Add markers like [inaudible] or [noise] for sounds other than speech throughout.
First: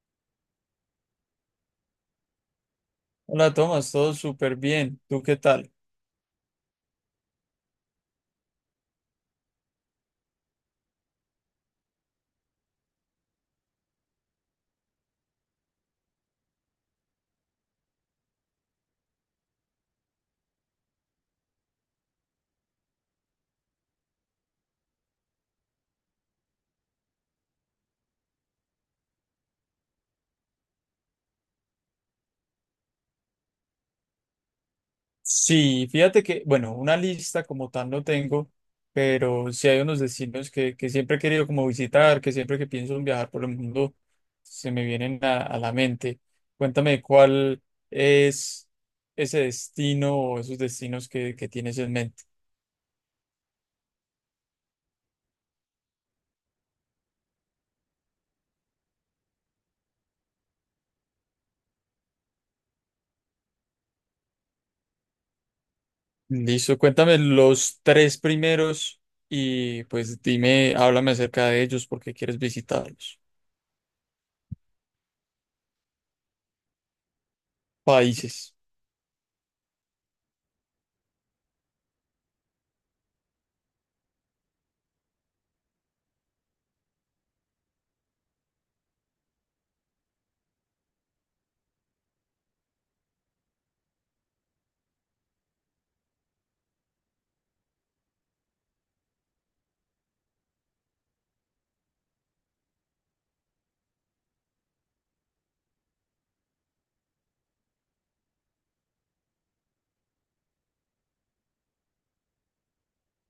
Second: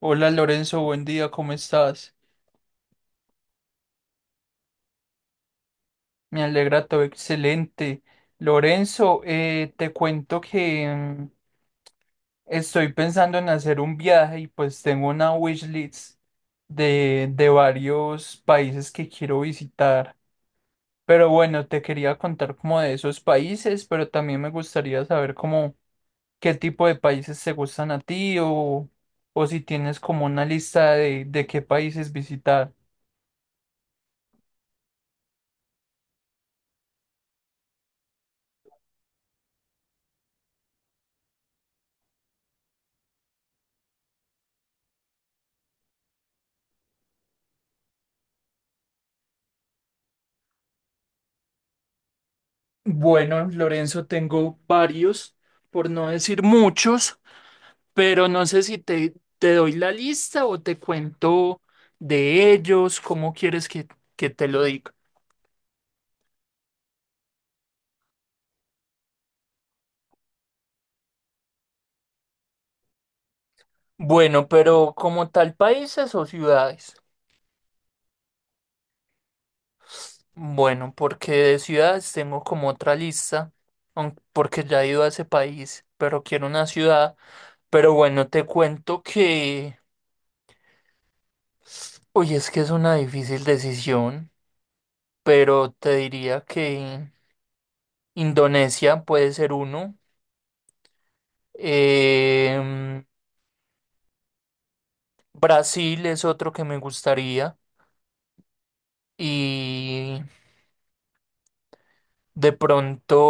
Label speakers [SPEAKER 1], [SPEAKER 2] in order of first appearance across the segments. [SPEAKER 1] Hola Lorenzo, buen día, ¿cómo estás?
[SPEAKER 2] Hola, Tomás, todo súper bien. ¿Tú qué tal?
[SPEAKER 1] Me alegra todo, excelente. Lorenzo, te cuento que estoy pensando en hacer un viaje y pues tengo una wishlist de varios países que quiero visitar. Pero bueno, te quería contar como de esos países, pero también me gustaría saber cómo qué tipo de países te gustan a ti o si tienes como una lista de qué países visitar.
[SPEAKER 2] Sí, fíjate que, bueno, una lista como tal no tengo, pero sí hay unos destinos que siempre he querido como visitar, que siempre que pienso en viajar por el mundo se me vienen a la mente. Cuéntame cuál es ese destino o esos destinos que tienes en mente.
[SPEAKER 1] Bueno, Lorenzo, tengo varios, por no decir muchos, pero no sé si te doy la lista o te cuento de ellos, cómo quieres que te lo diga.
[SPEAKER 2] Listo, cuéntame los tres primeros y pues dime, háblame acerca de ellos porque quieres visitarlos.
[SPEAKER 1] Bueno, pero como tal, ¿países o ciudades?
[SPEAKER 2] Países.
[SPEAKER 1] Bueno, porque de ciudades tengo como otra lista, porque ya he ido a ese país, pero quiero una ciudad. Pero bueno, te cuento que, oye, es que es una difícil decisión, pero te diría que Indonesia puede ser uno. Em, Brasil es otro que me gustaría. Y de pronto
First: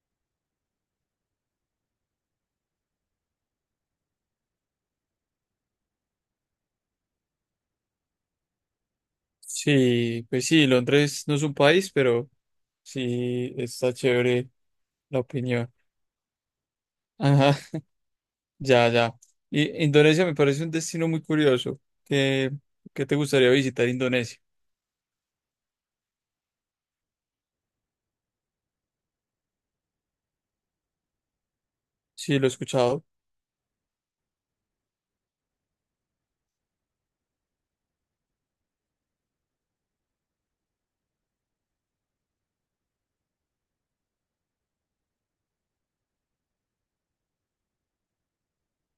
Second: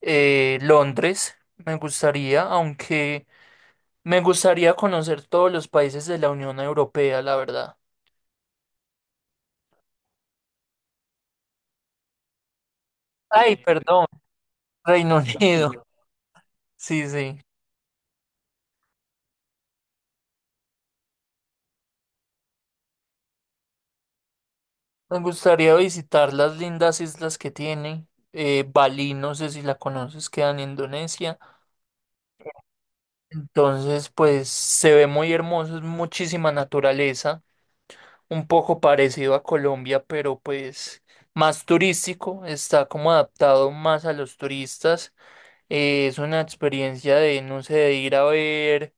[SPEAKER 1] Londres me gustaría, aunque me gustaría conocer todos los países de la Unión Europea, la verdad.
[SPEAKER 2] Sí, pues sí, Londres no es un país, pero sí
[SPEAKER 1] Ay,
[SPEAKER 2] está
[SPEAKER 1] perdón,
[SPEAKER 2] chévere
[SPEAKER 1] Reino
[SPEAKER 2] la
[SPEAKER 1] [laughs] Unido.
[SPEAKER 2] opinión.
[SPEAKER 1] Sí, sí.
[SPEAKER 2] Ajá, [laughs] ya, ya. Y Indonesia me parece un destino muy curioso. ¿Qué te gustaría visitar Indonesia?
[SPEAKER 1] Me gustaría visitar las lindas islas que tiene. Bali, no sé si la conoces, queda en Indonesia.
[SPEAKER 2] Sí, lo he escuchado.
[SPEAKER 1] Entonces, pues se ve muy hermoso, es muchísima naturaleza, un poco parecido a Colombia, pero pues más turístico, está como adaptado más a los turistas. Es una experiencia de, no sé, de ir a ver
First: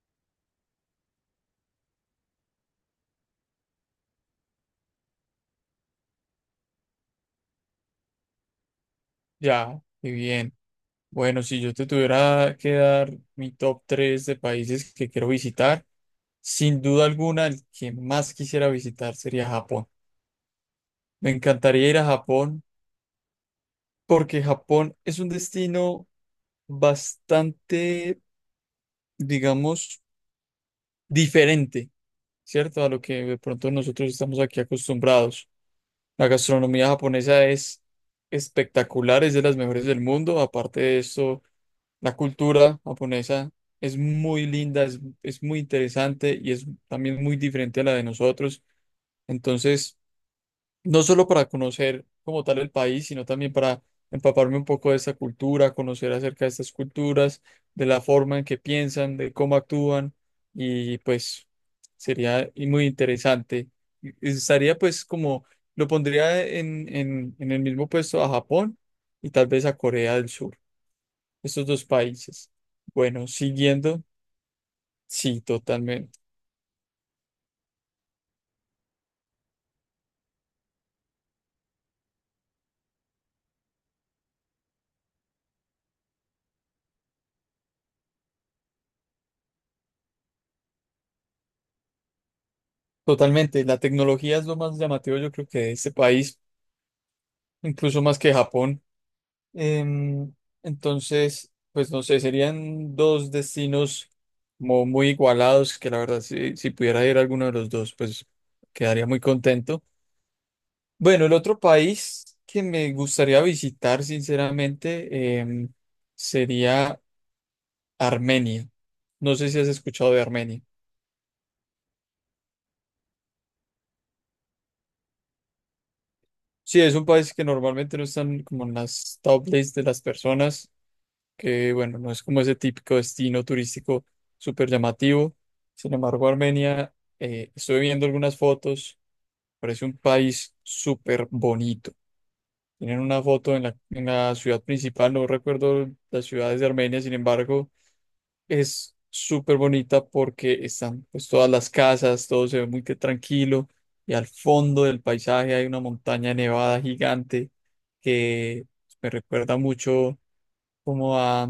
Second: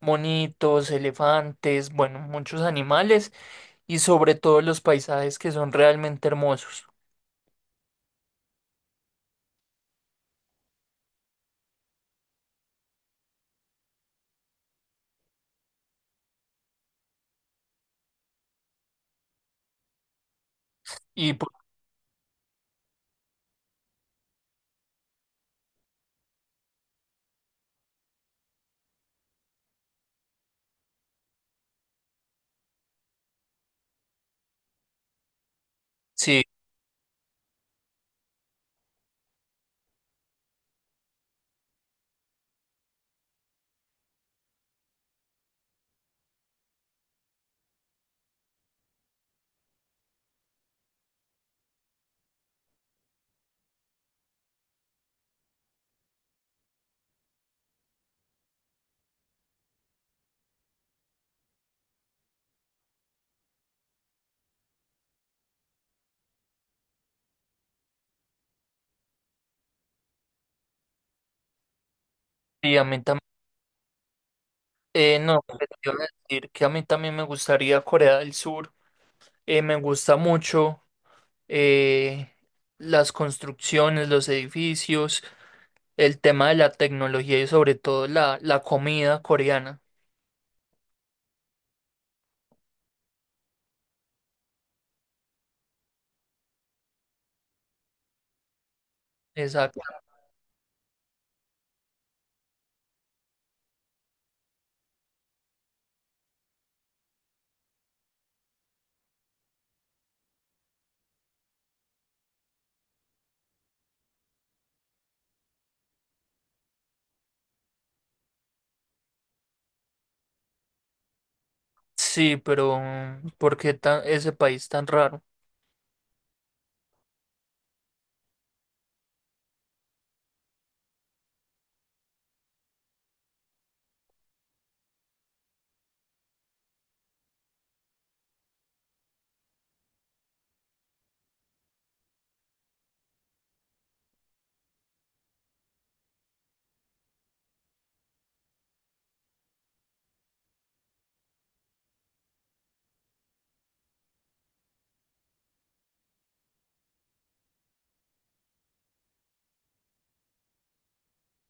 [SPEAKER 1] monitos, elefantes, bueno, muchos animales, y sobre todo los paisajes que son realmente hermosos.
[SPEAKER 2] Ya, qué bien. Bueno, si yo te tuviera que dar mi top 3 de países que quiero visitar, sin duda alguna el que más quisiera visitar sería Japón. Me
[SPEAKER 1] Y pues,
[SPEAKER 2] encantaría ir a Japón porque Japón es un destino bastante, digamos, diferente, ¿cierto? A lo que de pronto nosotros estamos aquí acostumbrados. La
[SPEAKER 1] sí,
[SPEAKER 2] gastronomía japonesa es espectacular, es de las mejores del mundo. Aparte de eso, la cultura japonesa es muy linda, es muy interesante y es también muy diferente a la de nosotros. Entonces, no solo para conocer como tal el país, sino también para empaparme un poco de esta cultura, conocer acerca de estas culturas, de la forma en que piensan, de cómo actúan, y pues sería y muy interesante. Y estaría pues como, lo pondría en el mismo puesto a Japón y tal vez a Corea del Sur, estos dos países.
[SPEAKER 1] y a mí
[SPEAKER 2] Bueno, siguiendo,
[SPEAKER 1] también,
[SPEAKER 2] sí,
[SPEAKER 1] no, pues, te iba a
[SPEAKER 2] totalmente.
[SPEAKER 1] decir que a mí también me gustaría Corea del Sur. Me gusta mucho, eh, las construcciones, los edificios, el tema de la tecnología y sobre todo la comida coreana.
[SPEAKER 2] Totalmente, la tecnología es lo más llamativo yo creo que de este país, incluso más que Japón.
[SPEAKER 1] Exacto.
[SPEAKER 2] Em, entonces, pues no sé, serían dos destinos como muy igualados, que la verdad, si pudiera ir a alguno de los dos, pues quedaría muy contento. Bueno, el otro país que me gustaría visitar, sinceramente, sería Armenia. No sé si has escuchado de Armenia.
[SPEAKER 1] Sí, pero ¿por qué ese país tan raro?
[SPEAKER 2] Sí, es un país que normalmente no está como en las top lists de las personas. Que bueno, no es como ese típico destino turístico súper llamativo. Sin embargo, Armenia, estuve viendo algunas fotos, parece un país súper bonito. Tienen una foto en la ciudad principal, no recuerdo las ciudades de Armenia. Sin embargo, es súper bonita porque están pues todas las casas, todo se ve muy que tranquilo y al fondo del paisaje hay una montaña nevada gigante que me recuerda mucho como a,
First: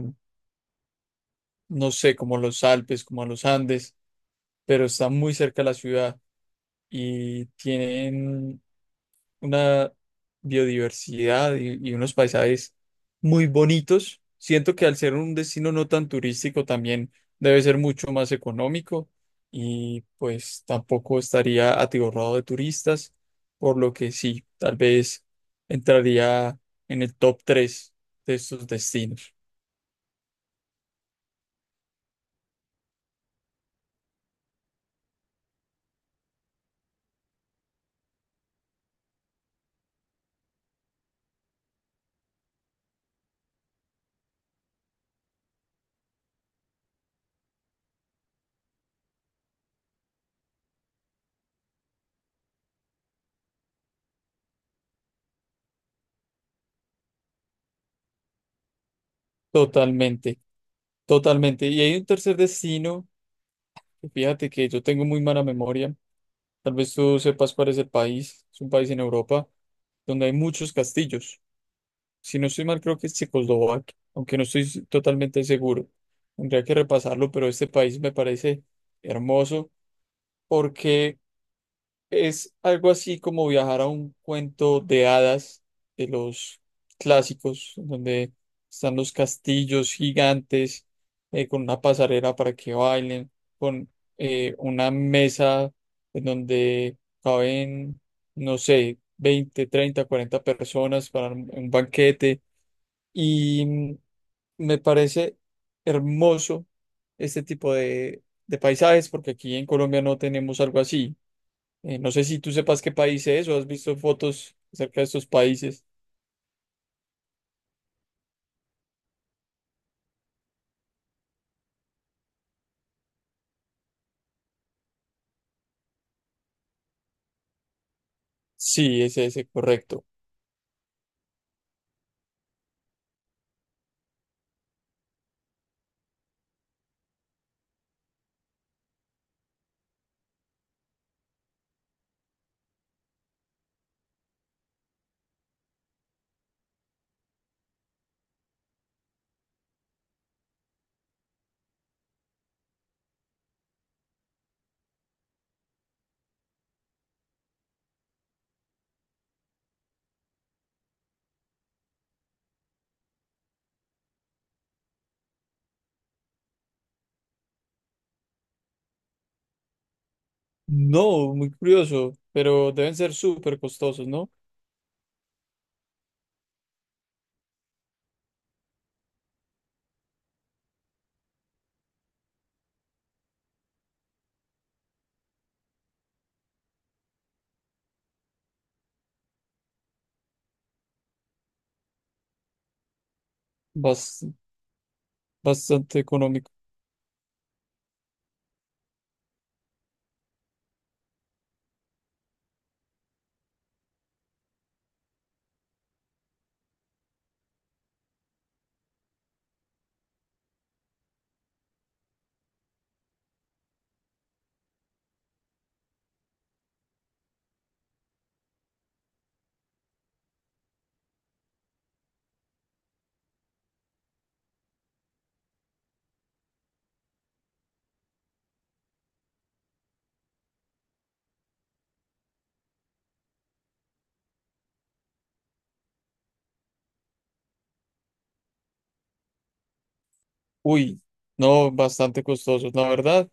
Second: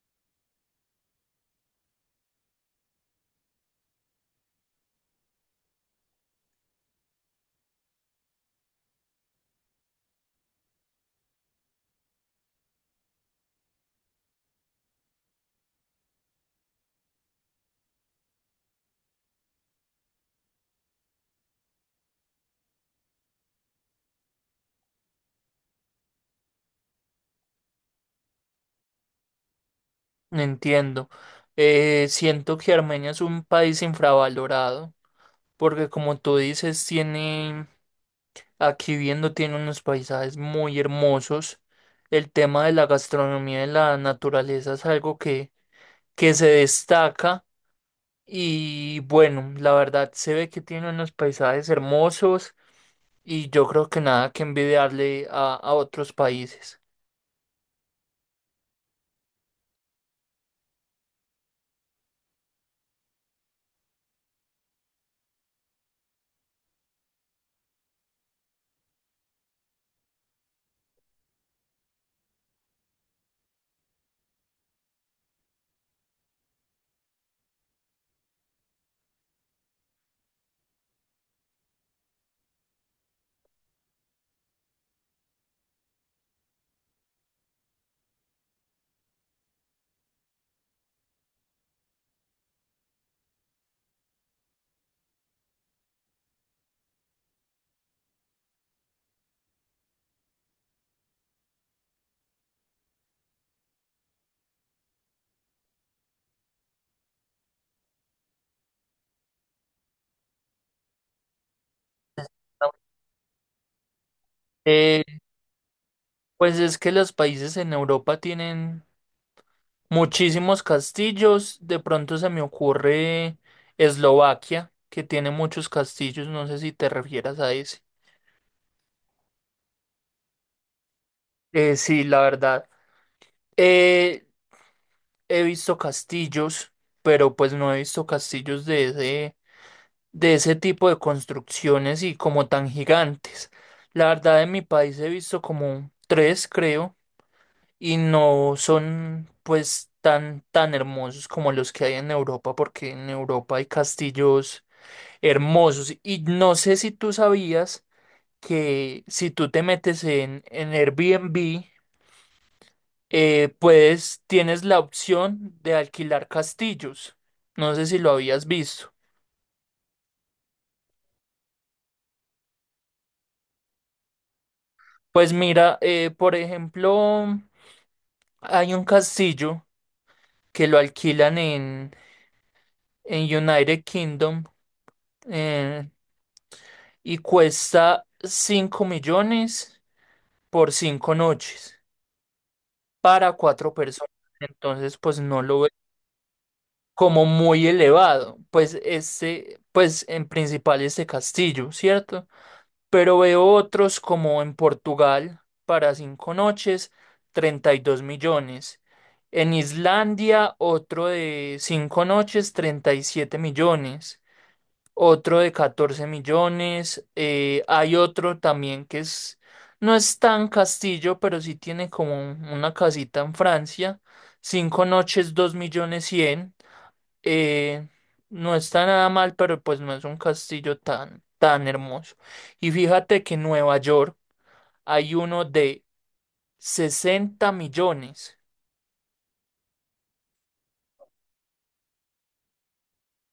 [SPEAKER 2] no sé, como los Alpes, como a los Andes, pero está muy cerca de la ciudad y tienen una biodiversidad y unos paisajes muy bonitos. Siento que al ser un destino no tan turístico también debe ser mucho más económico y pues tampoco estaría atiborrado de turistas, por lo que sí, tal vez entraría en el top 3 de estos destinos.
[SPEAKER 1] No entiendo. Siento que Armenia es un país infravalorado, porque como tú dices, tiene, aquí viendo, tiene unos paisajes muy hermosos. El tema de la gastronomía y la naturaleza es algo que se destaca. Y bueno, la verdad se ve que tiene unos paisajes hermosos, y yo creo que nada que envidiarle a otros países.
[SPEAKER 2] Totalmente, totalmente. Y hay un tercer destino. Fíjate que yo tengo muy mala memoria. Tal vez tú sepas cuál es el país. Es un país en Europa donde hay muchos castillos. Si no estoy mal, creo que es Checoslovaquia, aunque no estoy totalmente seguro. Tendría que repasarlo, pero este país me parece hermoso porque es algo así como viajar a un cuento de hadas de los clásicos, en donde están los castillos gigantes, con una pasarela para que bailen, con una mesa en donde caben, no sé, 20 30 40 personas para un banquete. Y me parece hermoso este tipo de paisajes porque aquí en Colombia no tenemos algo así. No sé si tú sepas qué país es o has visto fotos acerca de
[SPEAKER 1] Eh,
[SPEAKER 2] estos países.
[SPEAKER 1] pues es que los países en Europa tienen muchísimos castillos. De pronto se me ocurre Eslovaquia, que tiene muchos castillos. No sé si te refieras a ese.
[SPEAKER 2] Sí, es ese, correcto.
[SPEAKER 1] Sí, la verdad. Eh, he visto castillos, pero pues no he visto castillos de ese tipo de construcciones y como tan gigantes. La verdad, en mi país he visto como tres, creo. Y no son pues tan tan hermosos como los que hay en Europa, porque en Europa hay castillos hermosos, y no sé si tú sabías que si tú te metes en Airbnb, puedes, tienes la opción de alquilar castillos. No sé si lo habías visto.
[SPEAKER 2] No, muy curioso, pero deben ser súper costosos, ¿no?
[SPEAKER 1] Pues mira, por ejemplo, hay un castillo que lo alquilan en United Kingdom, eh, y cuesta 5 millones por 5 noches para 4 personas.
[SPEAKER 2] Bas-
[SPEAKER 1] Entonces, pues no lo veo
[SPEAKER 2] Bastante económico.
[SPEAKER 1] como muy elevado. Pues este, pues en principal este castillo, ¿cierto? Pero veo otros como en Portugal para 5 noches, 32 millones. En Islandia, otro de 5 noches, 37 millones. Otro de 14 millones. Hay otro también que es, no es tan castillo, pero sí tiene como una casita en Francia. 5 noches, 2 millones 100, eh, no está nada mal, pero pues no es un castillo tan, tan hermoso. Y fíjate que en Nueva York hay uno de 60 millones.
[SPEAKER 2] Uy, no, bastante costosos, la verdad.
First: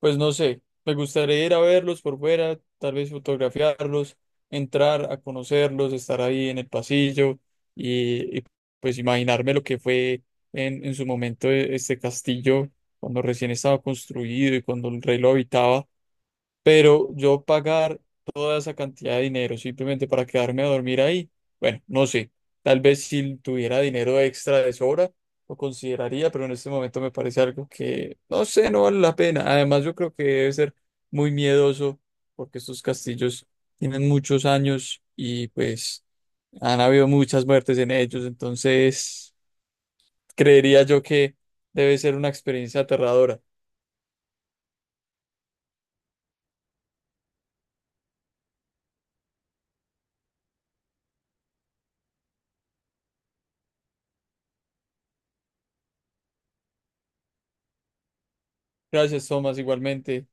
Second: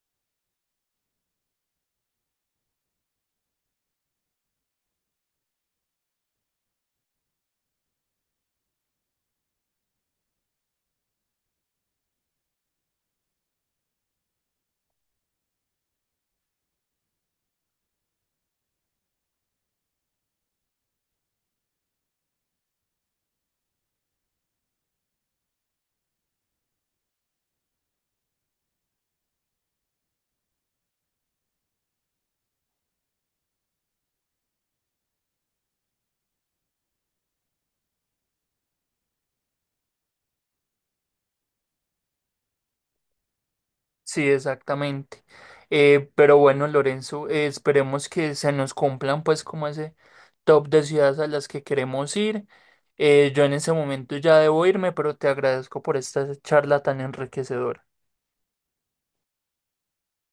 [SPEAKER 2] Pues no sé, me gustaría ir a verlos por fuera, tal vez fotografiarlos, entrar a conocerlos, estar ahí en el pasillo y, y, pues imaginarme lo que fue en su momento este castillo cuando recién estaba construido y cuando el rey lo habitaba. Pero yo pagar toda esa cantidad de dinero simplemente para quedarme a dormir ahí, bueno, no sé. Tal vez si tuviera dinero extra de sobra, lo consideraría, pero en este momento me parece algo que, no sé, no vale la pena. Además, yo creo que debe ser muy miedoso porque estos castillos tienen muchos años y pues han habido muchas muertes en ellos. Entonces, creería yo que debe ser una experiencia aterradora.
[SPEAKER 1] Sí, exactamente. Pero bueno, Lorenzo, esperemos que se nos cumplan pues como ese top de ciudades a las que queremos ir. Yo en ese momento ya debo irme, pero te agradezco por esta charla tan enriquecedora.
[SPEAKER 2] Gracias, Tomás, igualmente.